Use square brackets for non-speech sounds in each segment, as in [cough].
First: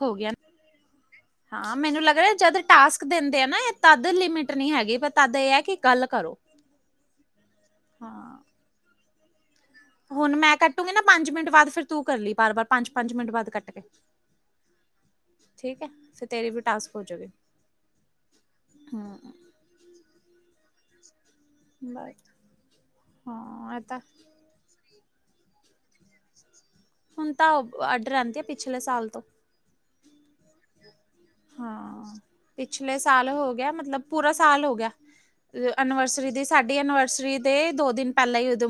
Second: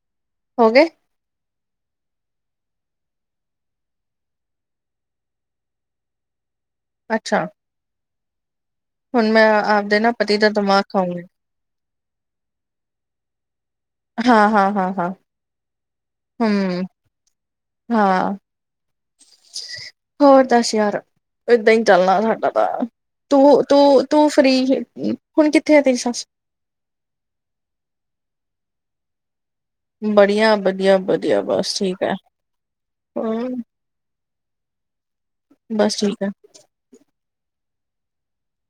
ਹੋ ਗਿਆ। ਹੋ ਗੇ ਹ [unintelligible] ਹਾਂ ਮੈਨੂੰ ਲੱਗ ਰਿਹਾ ਜਦ ਟਾਸਕ ਦਿੰਦੇ ਐਨੈ ਇਹ ਤਦ ਲਿਮਿਟ ਨੀ ਹੈਗੀ ਪਰ ਤਦ ਏ ਹੈ ਕਿ ਗਲ਼ ਕਰੋ। ਅੱਛਾ ਹਾਂ ਹੁਣ ਮੈਂ ਨਾ ਹੁਣ ਪਤੀ ਦਾ ਮੈਂ ਦਿਮਾਗ ਕੱਟੂਗੀ ਨਾ ਖਾਊਂਗੀ ਪੰਜ ਮਿੰਟ ਬਾਅਦ ਫਿਰ ਤੂੰ ਕਰ ਲਈ ਬਾਰ ਬਾਰ ਪੰਜ ਪੰਜ ਮਿੰਟ ਬਾਅਦ ਕੱਟ ਕੇ ਹਾਂ ਹਾਂ ਹਾਂ ਹਾਂ ਠੀਕ ਹੈ ਫਿਰ ਤੇਰੀ ਵੀ ਹਮ ਟਾਸਕ ਹੋਜੂ ਗੇ ਹਾਂ ਹਮ ਹੋਰ ਦੱਸ ਯਾਰ ਏਦਾਂ ਹੀ ਬਾਏ ਚੱਲਣਾ, ਸਾਡਾ ਤਾਂ ਤੂੰ ਹਾਂ ਇਹ ਤਾਂ ਤੂੰ ਤੂੰ। ਫਰੀ ਚ ਹੁਣ ਕਿੱਥੇ ਆ ਤੇਰੀ ਸੱਸ। ਹੁਣ ਤਾਂ ਆਡਰ ਆਉਂਦੀ ਆ ਪਿਛਲੇ ਸਾਲ ਤੋਂ। ਵਧੀਆ ਵਧੀਆ ਵਧੀਆ ਬਸ ਠੀਕ ਹਾਂ ਹੈ। ਪਿਛਲੇ ਸਾਲ ਹੋ ਹਮ ਗਿਆ ਮਤਲਬ ਪੂਰਾ ਸਾਲ ਹੋ ਗਿਆ ਬਸ ਠੀਕ ਹੈ ਐਨੀਵਰਸਰੀ ਦੇ। ਸਾਡੀ ਐਨੀਵਰਸਰੀ ਦੇ ਦੋ ਦਿਨ ਪਹਿਲਾਂ ਹੀ ਉਦ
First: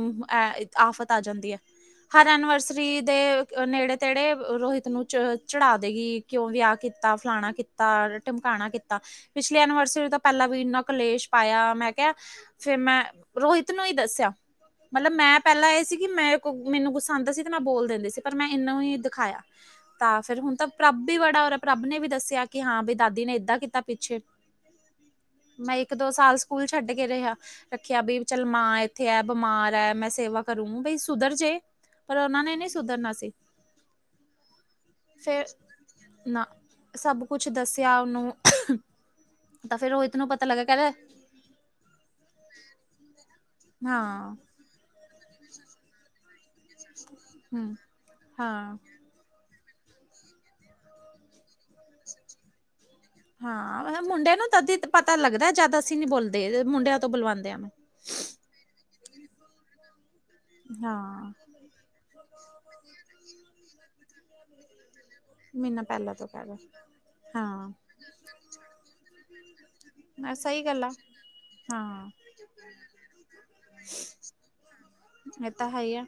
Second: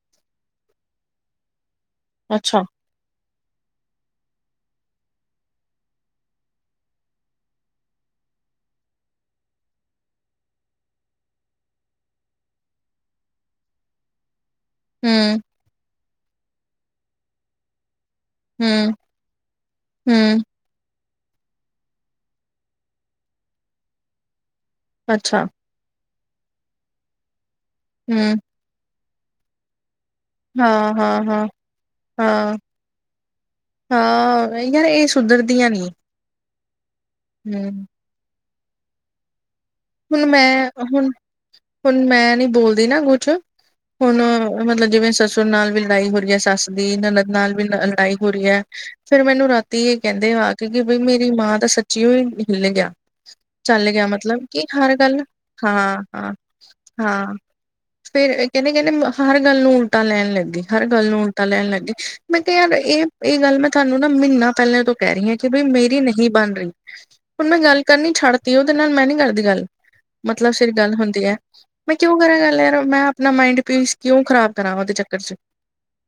ਆਫ਼ਤ ਆ ਜਾਂਦੀ ਹੈ ਹਰ ਅੱਛਾ ਐਨੀਵਰਸਰੀ। ਰੀ ਦੇ ਨੇੜੇ ਤੇੜੇ ਰੋਹਿਤ ਨੂੰ ਚ ਚੜਾ ਦੇਗੀ ਕਿਉਂ ਵਿਆਹ ਕੀਤਾ ਫਲਾਣਾ। ਕੀਤਾ ਟਮਕਾਣਾ ਕੀਤਾ ਪਿਛਲੀ ਐਨੀਵਰਸਰੀ ਤੋਂ ਪਹਿਲਾਂ ਵੀ ਇੰਨਾ ਕਲੇਸ਼ ਪਾਇਆ ਮੈਂ ਕਿਹਾ। ਫੇਰ ਮੈਂ ਰੋਹਿਤ ਨੂੰ ਹੀ ਦੱਸਿਆ। ਮਤਲਬ ਹਮ ਮੈਂ ਪਹਿਲਾਂ ਇਹ ਸੀ ਕਿ ਮੈਂ ਕਿ ਮੈਨੂੰ ਗੁਸਾ ਆ ਉਂਦਾ ਸੀ ਤੇ ਮੈਂ ਬੋਲ ਦਿੰਦੀ ਸੀ ਪਰ ਮੈਂ ਇਹਨੂੰ ਹਮ ਹੀ ਦਿਖਾਇਆ ਤਾਂ ਫਿਰ ਹਮ ਹੁਣ ਤਾਂ ਪ੍ਰੱਭ ਵੀ ਬੜਾ ਹੋ ਰਿਹਾ ਪ੍ਰੱਭ ਨੇ ਵੀ ਦੱਸਿਆ। ਕਿ ਹਾਂ ਬਈ ਦਾਦੀ ਨੇ ਇਏਦਾਂ ਕੀਤਾ ਪਿੱਛੇ। ਅੱਛਾ। ਮੈਂ ਇੱਕ ਦੋ ਸਾਲ ਸਕੂਲ ਛੱਡ ਕੇ ਰਿਹਾ ਰੱਖਿਆ ਬ ਹਮ ਚੱਲ ਮਾਂ ਇੱਥੇ ਹੈ ਬਿਮਾਰ ਹੈ ਮੈਂ ਸੇਵਾ। ਕਰੂ ਹਾਂ ਬਈ ਹਾਂ ਸੁਧਰ ਹਾਂ ਜੇ, ਪਰ ਉਹਨਾਂ ਹਾਂ ਨੇ ਨੀ ਸੁਧਰਨਾ ਸੀ। ਹਾਂ ਯਾਰ ਇਹ ਫਿਰ ਸੁਧਰਦੀਆਂ ਨੀ। ਨਾ, ਸਭ ਕੁਛ ਹਮ ਦੱਸਿਆ ਉਹਨੂੰ। ਤਾਂ ਫਿਰ ਰੋਹਿਤ ਹੁਣ ਨੂੰ ਪਤਾ ਲੱਗਾ ਮੈਂ ਕਹਿੰਦਾ ਹੁਣ ਹੁਣ ਮੈਂ ਨਹੀਂ ਬੋਲਦੀ ਨਾ ਕੁਛ ਹੁਣ। ਹਾਂ ਮਤਲਬ ਜਿਵੇਂ ਸਸੁਰ ਨਾਲ ਵੀ ਲੜਾਈ ਹੋ ਰਹੀ ਹੈ ਸੱਸ ਦੀ ਨਨਦ ਨਾਲ ਵੀ ਹਮ ਲੜਾਈ ਹੋ ਰਹੀ ਹੈ। ਹਾਂ ਫੇਰ ਮੈਨੂੰ ਰਾਤੀ ਇਹ ਕਹਿੰਦੇ ਆ ਕਿ ਬਈ ਮੇਰੀ ਮਾਂ ਤਾਂ ਸ। ਹਿੱਲ ਗਿਆ ਚੱਲ ਹਾਂ ਗਿਆ ਮੁੰਡਿਆਂ ਮਤਲਬ। ਨੂੰ ਕਿ ਤਦ ਹੀ ਹਰ ਪਤਾ ਗੱਲ ਲੱਗਦਾ ਜਦ ਅਸੀਂ ਹਾਂ ਨੀ ਹਾਂ ਬੋਲਦੇ ਮੁੰਡਿਆਂ ਤੋਂ ਹਾਂ ਬੁਲਵਾਉਂਦੇ ਆ ਮੈਂ ਫੇਰ। ਕਹਿੰਦੇ ਕਹਿੰਦੇ ਹਰ ਗੱਲ ਨੂੰ ਉਲਟਾ ਲੈਣ ਲੱਗੀ, ਹਰ ਗੱਲ ਨੂੰ ਹਾਂ ਉਲਟਾ ਲੈਣ ਲੱਗੀ। ਮੈਂ ਕਿਹਾ ਯਾਰ ਇਹ ਇਹ ਗੱਲ ਮੈਂ ਤੁਹਾਨੂੰ ਨਾ ਮਹੀਨਾ ਪਹਿਲਾਂ ਤੋਂ ਕਹਿ ਰਹੀ ਹਾਂ। ਕਿ ਬਈ ਮਹੀਨਾ ਮੇਰੀ ਪਹਿਲਾਂ ਤੋਂ ਨਹੀਂ ਕਹਿ ਬਣ ਰਹੇ ਰਹੀ। ਹੁਣ ਮੈਂ ਗੱਲ ਹਾਂ ਕਰਨੀ ਛੱਡ ਦਿੱਤੀ ਉਹਦੇ ਨਾਲ ਮੈਂ ਨੀ ਕਰਦੀ। ਗੱਲ ਮਤਲਬ ਸਹੀ ਸਿਰ ਆ ਗੱਲ ਹੁੰਦੀ ਹੈ। ਮੈਂ ਹਾਂ ਕਿਉਂ ਕਰਾਂ ਗਲ ਯਾਰ ਮੈਂ ਆਪਣਾ ਮਾਇੰਡ ਪੀਸ ਕਿਉਂ ਖ਼ਰਾਬ ਕਰਾਂ ਉਹਦੇ ਚੱਕਰ ਚ। ਇਹ ਤਾ ਹੈ ਹੀ ਆ।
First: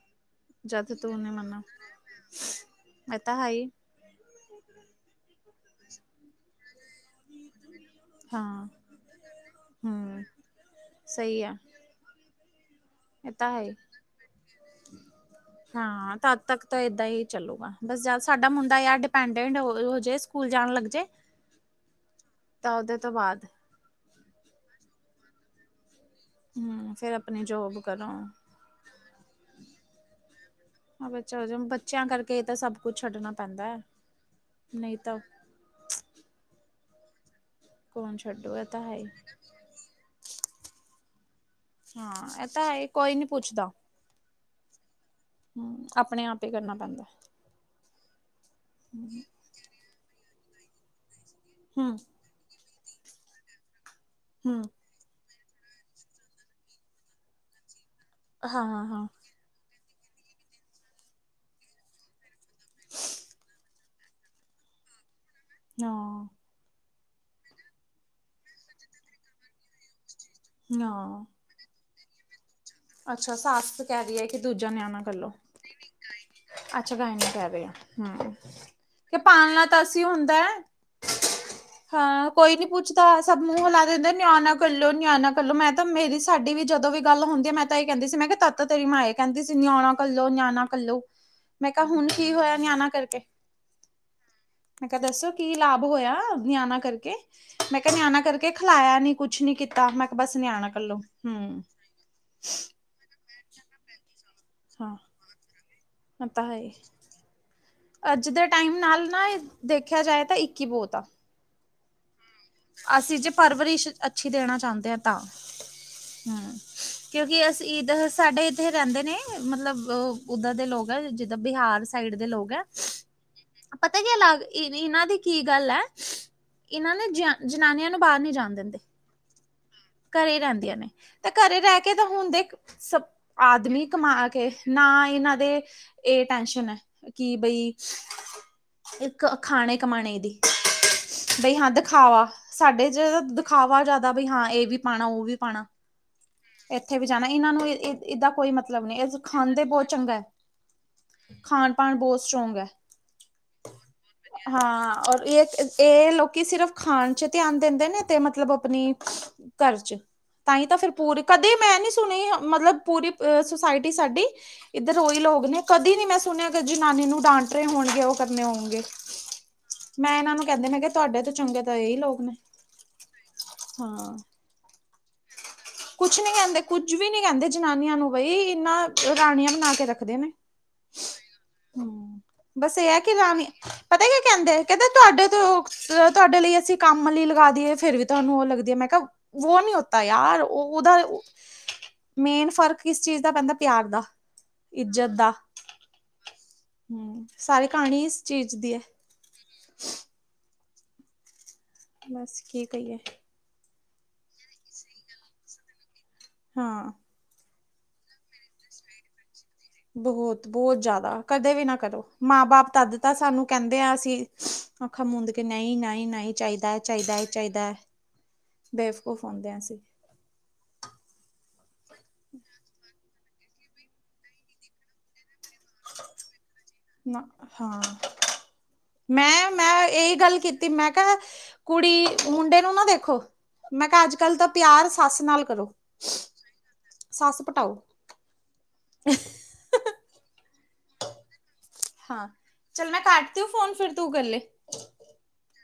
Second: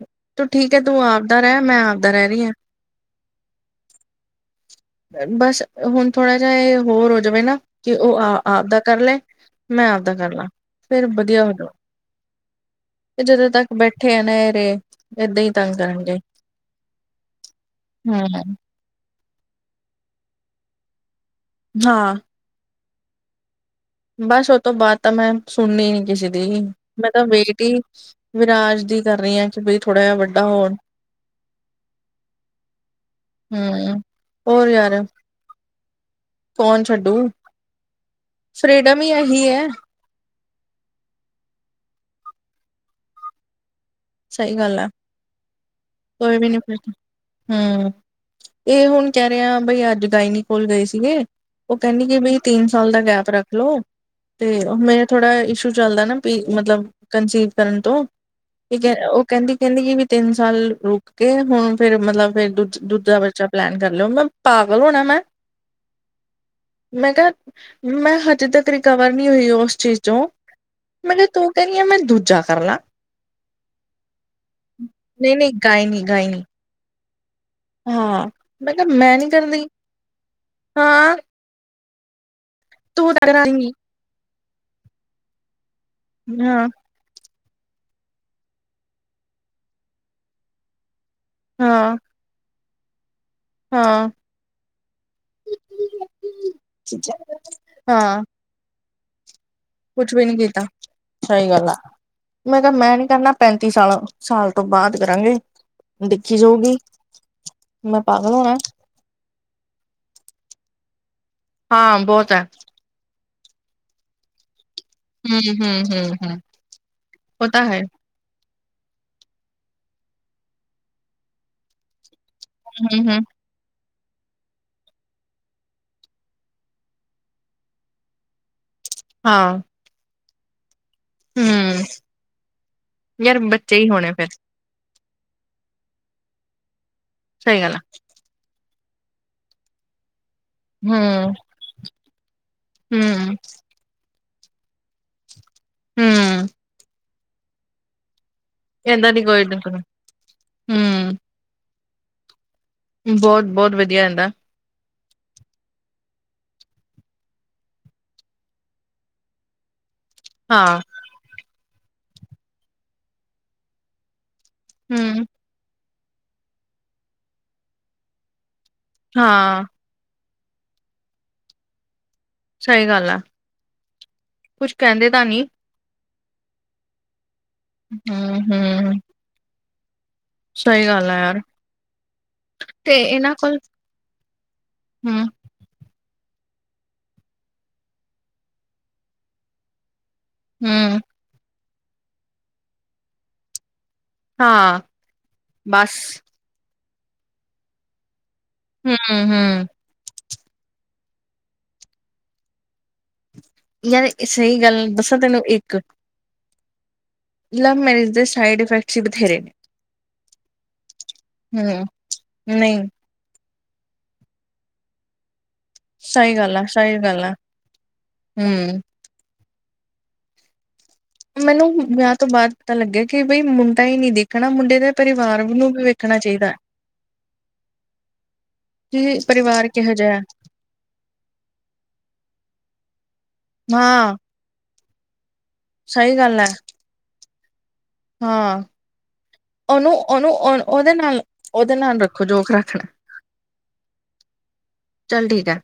ਹ ਜਦ ਤੂੰ ਉਹਨੇ ਮੰਨਾ ਰਹਿ ਰਹੀ ਐਤਾ ਹੈ ਹੀ। ਬਸ ਹੁਣ ਥੋੜਾ ਜਿਹਾ ਇਹ ਹੋਰ ਹੋ ਜਵੇ ਨਾ। ਕਿ ਉਹ ਹਾਂ ਆਪਦਾ ਕਰ ਲਏ ਮੈਂ ਆਪਦਾ ਹਮ ਕਰ ਲਾਂ ਫਿਰ ਸਹੀ ਵਧੀਆ ਹੋ ਆ ਜਾਉ। ਤੇ ਇਹ ਜਦੋਂ ਤਾਂ ਹੈ ਤੱਕ ਹੀ ਬੈਠੇ ਆ ਨਾ ਇਹ ਨੇੜੇ। ਏਦਾਂ ਹੀ ਤੱਕ। ਹਾਂ ਤਦ ਤੱਕ ਤਾਂ ਏਦਾਂ ਹੀ ਚੱਲੂਗਾ ਬਸ ਜਦ ਸਾਡਾ ਹਮ ਮੁੰਡਾ। ਤੇ ਇਹ ਡਿਪੈਂਡੈਂਟ ਹੋ ਜਏ ਸਕੂਲ ਜਾਣ ਲੱਗ ਜਏ। ਹਾਂ। ਤਾਂ ਉਹਦੇ ਤੋਂ ਬਾਅਦ। ਬਸ ਉਹ ਤੋਂ ਬਾਅਦ ਤਾਂ ਮੈਂ ਸੁਣਨੀ ਨੀ ਕਿਸੇ ਦੀ। ਹਮ ਮੈਂ ਫਿਰ ਤਾਂ ਆਪਣੀ ਵੇਟ ਹੀ ਜੋਬ ਕਰੋ ਵਿਰਾਜ ਦੀ ਕਰ ਰਹੀ ਹਾਂ ਕਿ ਬਈ ਥੋੜਾ ਜਿਹਾ ਵੱਡਾ ਹੋਣ ਹ ਚਲੋ ਬੱਚਿਆਂ ਕਰਕੇ ਇਹ ਤਾਂ ਸਭ ਕੁੱਛ ਛੱਡਣਾ ਪੈਂਦਾ ਹੈ ਨਹੀਂ ਹਮ ਤਾਂ ਨਹੀਂ ਤਾਂ - ਕੋਣ ਛੱਡੂ। ਕੌਣ ਛੱਡੋ ਇਹ ਤਾਂ ਹੈ ਫਰੀਡਮ ਹੀ। ਇਹੀ ਹੈ ਹਾਂ, ਇਹ ਤਾਂ ਹੈ ਇ ਕੋਈ ਨੀ ਪੁੱਛਦਾ। ਸਹੀ ਗੱਲ ਆ ਹਮ ਆਪਣੇ ਕੋਈ ਆਪ ਵੀ ਹੀ ਨੀ ਕਰਨਾ ਪੁਛ ਪੈਂਦਾ ਹਮ। ਇਹ ਹੁਣ ਕਹਿ ਰਿਹਾ ਬਈ ਅੱਜ ਗਾਇਨੀ ਕੋਲ ਗਏ ਸੀਗੇ ਉਹ ਹਮ ਕਹਿੰਦੀ ਕਿ ਬਈ। ਤਿੰਨ ਸਾਲ ਦਾ ਗੈਪ ਰੱਖ ਲੋ ਤੇ ਹਮ ਉਹ ਮੇ। ਥੋੜ੍ਹਾ ਇਸ਼ੂ ਚੱਲਦਾ ਨਾ ਪੀ ਮਤਲਬ ਕੰਸੀਵ ਕਰਨ ਤੋਂ। ਹਾਂ ਹਾਂ ਕ ਹਾਂ ਉਹ ਕਹਿੰਦੀ ਕਹਿੰਦੀ ਜ ਵੀ ਤਿੰਨ ਸਾਲ ਰੁਕ ਕੇ ਹੁਣ ਫੇਰ ਮਤਲਬ ਫਿਰ। ਦੂਜਾ ਦੂਜਾ ਬੱਚਾ ਪਲੈਨ ਕਰ ਲਿਓ ਮੈਂ ਪਾਗਲ ਹੋਣਾ ਮੈਂ। ਹਾਂ। ਮੈਂ ਕਿਹਾ, ਮੈਂ ਹਜੇ ਤੱਕ ਰਿਕਵਰ ਨਹੀਂ ਹੋਈ ਉਸ ਚੀਜ਼ ਚੋਂ। ਹਾਂ [inaudible] ਤੂੰ ਕਹਿਣੀ ਆ ਮੈਂ ਦੂਜਾ ਕਰ ਲਾਂ। ਅੱਛਾ ਸਾਸ ਕਹਿ ਰਹੀ ਆ ਕਿ ਦੂਜਾ ਨਿਆਣਾ ਕਰਲੋ ਨਹੀਂ ਨਹੀਂ ਗਾਇਨੇ ਕਹਿ ਰਹੀ ਆ ਅੱਛਾ ਗਾਇਨਾ ਕਹਿ ਰਹੇ ਆ। ਹਾਂ ਹਮ ਮੈਂ ਕਿਹਾ ਮੈਂ ਤੇ ਨੀ ਪਾਾਲਣਾ ਕਰਦੀ ਤਾਂ ਅਸੀਂ ਹੁੰਦਾ ਹੈ। ਹਾਂ ਹਾਂ ਕੋਈ ਨੀ ਪੁੱਛਦਾ ਤੂੰ ਤਾਂ ਸਭ ਮੂੰਹ ਕਰਾਏਂਗੀ ਹਿਲਾ ਦਿੰਦੇ ਨੇ ਨਿਆਣਾ ਕਰਲੋ ਨਿਆਣਾ ਕਲੋ ਮੈਂ ਤਾਂ ਮੇਰੀ ਸਾਡੀ ਵੀ ਹਾਂ ਜਦੋਂ ਵੀ ਗੱਲ ਹੁੰਦੀ ਹੈ ਮੈਂ ਤਾਂ ਇਹ ਕਹਿੰਦੀ ਸੀ ਮੈਂ ਕਿਹਾ ਤੱਤ ਤੇਰੀ ਮਾਂ ਇਹ ਕਹਿੰਦੀ ਸੀ ਨਿਆਣਾ ਕੱਲੋ ਨਿਆਣਾ ਕੱਲੋ ਮੈਂ ਕਿਹਾ ਹਾਂ ਹੁਣ ਕੀ ਹੋਇਆ ਨਿਆਣਾ ਕਰਕੇ ਹਾਂ ਮੈਂ ਕਿਹਾ ਦੱਸੋ ਕੀ ਲਾਭ ਹੋਇਆ ਨਿਆਣਾ ਕਰਕੇ ਮੈਂ ਕਿਹਾ ਨਿਆਣਾ ਹਾਂ ਕਰ ਕੇ ਖਿਲਾਇਆ ਨੀ ਕੁਛ ਨੀ ਕੀਤਾ ਮੈਂ ਕੁਛ ਕਿਹਾ ਵੀ ਨੀ ਬਸ ਕੀਤਾ ਨਿਆਣਾ ਕੱਲੋ ਸਹੀ ਹਮ। ਗੱਲ ਆ ਮੈਂ ਕਿਹਾ ਮੈਂ ਨੀ ਕਰਨਾ ਪੈਂਤੀ ਸਾਲਾਂ ਸਾਲ ਤੋਂ ਹਾਂ ਬਾਅਦ ਕਰਾਂਗੇ ਉਹ ਦੇਖੀ ਤਾਂ ਹੈ ਹੀ ਜਾਊਗੀ। ਮੈਂ ਅੱਜ ਪਾਗਲ ਦੇ ਹੋਣਾ ਟਾਈਮ ਨਾਲ ਨਾ ਇਹ ਦੇਖਿਆ ਜਾਏ ਤਾਂ ਇੱਕ ਹੀ ਬਹੁਤ ਆ। ਹਾਂ ਬਹੁਤ ਹੈ। ਅਸੀਂ ਜੇ ਪਰਵਰਿਸ਼ ਅੱਛੀ ਦੇਣਾ ਚਾਹੁੰਦੇ ਹਾਂ ਤਾਂ ਹਮ ਕਿਉਂਕਿ ਉਹ ਤਾਂ ਅਸੀਂ ਹੈ ਈਦ ਸਾਡੇ ਇੱਥੇ ਰਹਿੰਦੇ ਨੇ ਮਤਲਬ ਓਹ ਉੱਧਰ ਦੇ ਲੋਕ ਹੈ ਜਿੱਦਾਂ ਬਿਹਾਰ ਸਾਈਡ ਦੇ ਲੋਕ ਹੈ ਹਮ - ਹਮ ਪਤਾ ਕੀ ਅਲਗ ਅੱਗ ਇਹਨਾਂ ਦੀ ਕੀ ਗੱਲ ਹੈ ਇਹਨਾਂ ਨੇ ਜਾ ਜਨਾਨੀਆਂ ਨੂੰ ਬਾਹਰ ਨੀ ਜਾਣ ਦਿੰਦੇ। ਹਾਂ- ਘਰੇ ਰਹਿੰਦੀਆਂ ਨੇ ਤੇ ਘਰੇ ਰਹਿ ਹਮ ਕੇ ਤਾਂ ਹੁਣ ਦੇਖ ਸਬ ਯਾਰ ਬੱਚੇ ਆਦਮੀ ਹੀ ਹੋਣੇ ਕਮਾ ਫਿਰ ਕੇ ਨਾ ਇਹਨਾਂ ਦੇ ਇਹ ਟੈਸ਼ਨ ਹੈ ਕਿ ਸਹੀ ਬਈ ਗੱਲ ਆ ਇੱਕ ਖਾਣੇ ਕਮਾਣੇ ਦੀ ਹਮ ਬਈ ਹਾਂ ਦਿਖਾਵਾ ਸਾਡੇ ਚ ਹਮ ਦਿਖਾਵਾ ਜ਼ਿਆਦਾ ਬਈ ਹਾਂ ਇਹ ਵੀ ਪਾਣਾ ਉਹ ਵੀ ਪਾਣਾ ਹਮ ਇੱਥੇ ਵੀ ਜਾਣਾ ਇਹਨਾਂ ਨੂੰ ਈ ਇਹਦਾ ਕੋਈ ਮਤਲਬ ਨਹੀ ਏਦਾਂ ਇਹ ਦੀ ਕੋਈ ਖਾਂਦੇ ਬਹੁਤ ਚੰਗਾ ਹੈ। ਹਮ ਖਾਣ -ਪਾਣ ਬਹੁਤ ਸਟਰੋਂਗ ਹੈ। ਬਹੁਤ -ਬਹੁਤ ਵਧੀਆ ਅਹਿੰਦਾ। ਹਾਂ ਔਰ ਇਕ ਇਹ ਲੋਕੀ ਸਿਰਫ਼ ਖਾਣ ਚ ਧਿਆਨ ਦਿੰਦੇ ਨੇ ਤੇ ਮਤਲਬ ਆਪਣੀ ਘਰ ਚ ਤਹੀ ਤਾਂ ਹਾਂ ਫਿਰ ਪੂਰੀ ਕਦੇ ਮੈਂ ਨਹੀ ਸੁਣੀ ਮਤਲਬ ਪੂਰੀ ਸੁਸਾਇਟੀ ਸਾਡੀ ਇੱਧਰ ਉਹੀ ਹਮ ਲੋਕ ਨੇ ਕਦੇ ਨੀ ਮੈਂ ਸੁਣਿਆ ਕਿ ਜਨਾਨੀ ਨੂੰ ਡਾਂਟ ਰਹੇ ਹੋਣਗੇ ਉਹ ਕਰਨੇ ਹੋਣਗੇ ਹਾਂ। ਮੈਂ ਇਹਨਾਂ ਨੂੰ ਕਹਿੰਦੇ ਨੇ ਕਿ ਤੁਹਾਡੇ ਤੋਂ ਚੰਗੇ ਤਾਂ ਇਹੀ ਲੋਕ ਨੇ ਸਹੀ ਗੱਲ ਆ ਹਾਂ ਕੁਛ ਕਹਿੰਦੇ ਤਾਂ ਨੀ ਕੁਛ ਨੀ ਕਹਿੰਦੇ ਕੁੱਝ ਵੀ ਨੀ ਕਹਿੰਦੇ ਜਨਾਨੀਆਂ ਨੂੰ ਬਈ ਹਮ ਇਹਨਾਂ ਹਮ ਰਾਣੀਆਂ ਬਣਾ ਕੇ ਰੱਖਦੇ ਨੇ। ਸਹੀ ਗੱਲ ਹੈ ਯਾਰ। ਹਮ ਬਸ ਇਹ ਤੇ ਕਿ ਇਹਨਾਂ ਰਾਮ, ਕੋਲ ਪਤਾ ਕੀ ਕਹਿੰਦੇ-ਕਹਿੰਦੇ ਤੁਹਾਡੇ ਹੂੰ-ਹੂੰ, ਤੋਂ? ਜਦੋਂ ਤੁਹਾਡੇ ਲਈ, ਅਸੀਂ ਕੰਮ ਵਾਲੀ ਲਗਾ ਦਿਏ, ਫਿਰ ਵੀ ਤੁਹਾਨੂੰ ਉਹ ਲੱਗਦੀ ਹੈ, ਮੈਂ ਕਿਹਾ ਵੋ ਨੀ ਹੋਤਾ ਯਾਰ? ਉਹ ਉਹਦਾ ਮੇਨ ਫ਼ਰਕ ਕਿਸ ਚੀਜ਼ ਦਾ ਪੈਂਦਾ ਪਿਆਰ ਦਾ- ਹਾਂ ਇੱਜਤ ਦਾ ਬੱਸ। ਹਮ ਸਾਰੀ ਕਹਾਣੀ ਇਸ ਚੀਜ਼ ਦੀ ਐ। ਹਮ ਹਮ ਬਸ ਕੀ ਕਹੀਏ- ਯਾਰ ਏ ਸਹੀ ਗੱਲ ਦੱਸਾਂ ਤੈਨੂੰ ਇੱਕ ਹਾਂ ਲਵ ਮੈਰੇਜ ਦੇ ਸਾਈਡ ਇਫੈਕਟਸ ਹੀ ਬਥੇਰੇ ਨੇ। ਬਹੁਤ - ਬਹੁਤ ਜ਼ਿਆਦਾ ਕਦੇ ਵੀ ਨਾ ਹੂੰ, ਕਰੋ ਮਾਂ ਬਾਪ ਨਹੀਂ ਤਦ ਤਾ ਸਾਨੂੰ ਕਹਿੰਦੇ ਆ ਅਸੀਂ ਆਖਾ ਮੁੂੰਦ ਕੇ ਨਹੀਂ ਨਹੀਂ ਨਹੀਂ ਸਹੀ ਗੱਲ ਆ, ਚਾਹੀਦਾ ਹੈ ਸਹੀ ਚਾਹੀਦਾ ਗੱਲ ਹੈ ਆ ਚਾਹੀਦਾ ਹੈ ਹੂੰ। ਬੇਵ ਉਹ ਫਉਂਦੇ ਹਾ ਅਸੀਂ। ਮੈਨੂੰ ਵਿਆਹ ਤੋਂ ਬਾਅਦ ਪਤਾ ਲੱਗਿਆ, ਕਿ ਬਈ ਮੁੰਡਾ ਹੀ ਨਹੀਂ ਦੇਖਣਾ, ਮੁੰਡੇ ਦੇ ਪਰਿਵਾਰ ਨੂੰ? ਵੀ ਵੇਖਣਾ ਚਾਹੀਦਾ। ਨਾ ਹਾਂ, ਕਿ ਮੈਂਮ ਪਰਿਵਾਰ ਮੈਂ ਕਿਹੋ ਇਹੀ ਜਿਹਾ ਹੈ ਗੱਲ ਕੀਤੀ। ਤੇ ਮੈਂ ਕਿਹਾ ਕੁੜੀ, ਮੁੰਡੇ ਨੂੰ ਨਾ ਦੇਖੋ, ਮੈਂ ਕਿਹਾ ਅੱਜ ਹਾਂ ਕੱਲ ਤਾਂ। ਪਿਆਰ ਸੱਸ ਨਾਲ ਕਰੋ? ਸਹੀ ਗੱਲ ਹੈ। ਸੱਸ ਪਟਾਓ। ਹਾਂ, ਉਹਨੂੰ- ਉਹਨੂੰ ਉਹ ਉਹਦੇ ਨਾਲ? ਉਹਦੇ ਨਾਲ ਰੱਖੋ, ਹਾਂ ਜੋ ਰੱਖਣਾ ਚੱਲ ਮੈਂ ਕੱਟਦੀ ਹੂੰ ਫੋਨ ਫਿਰ ਤੂੰ ਕਰ ਲੈ ਚੱਲ ਠੀਕ ਹੈ।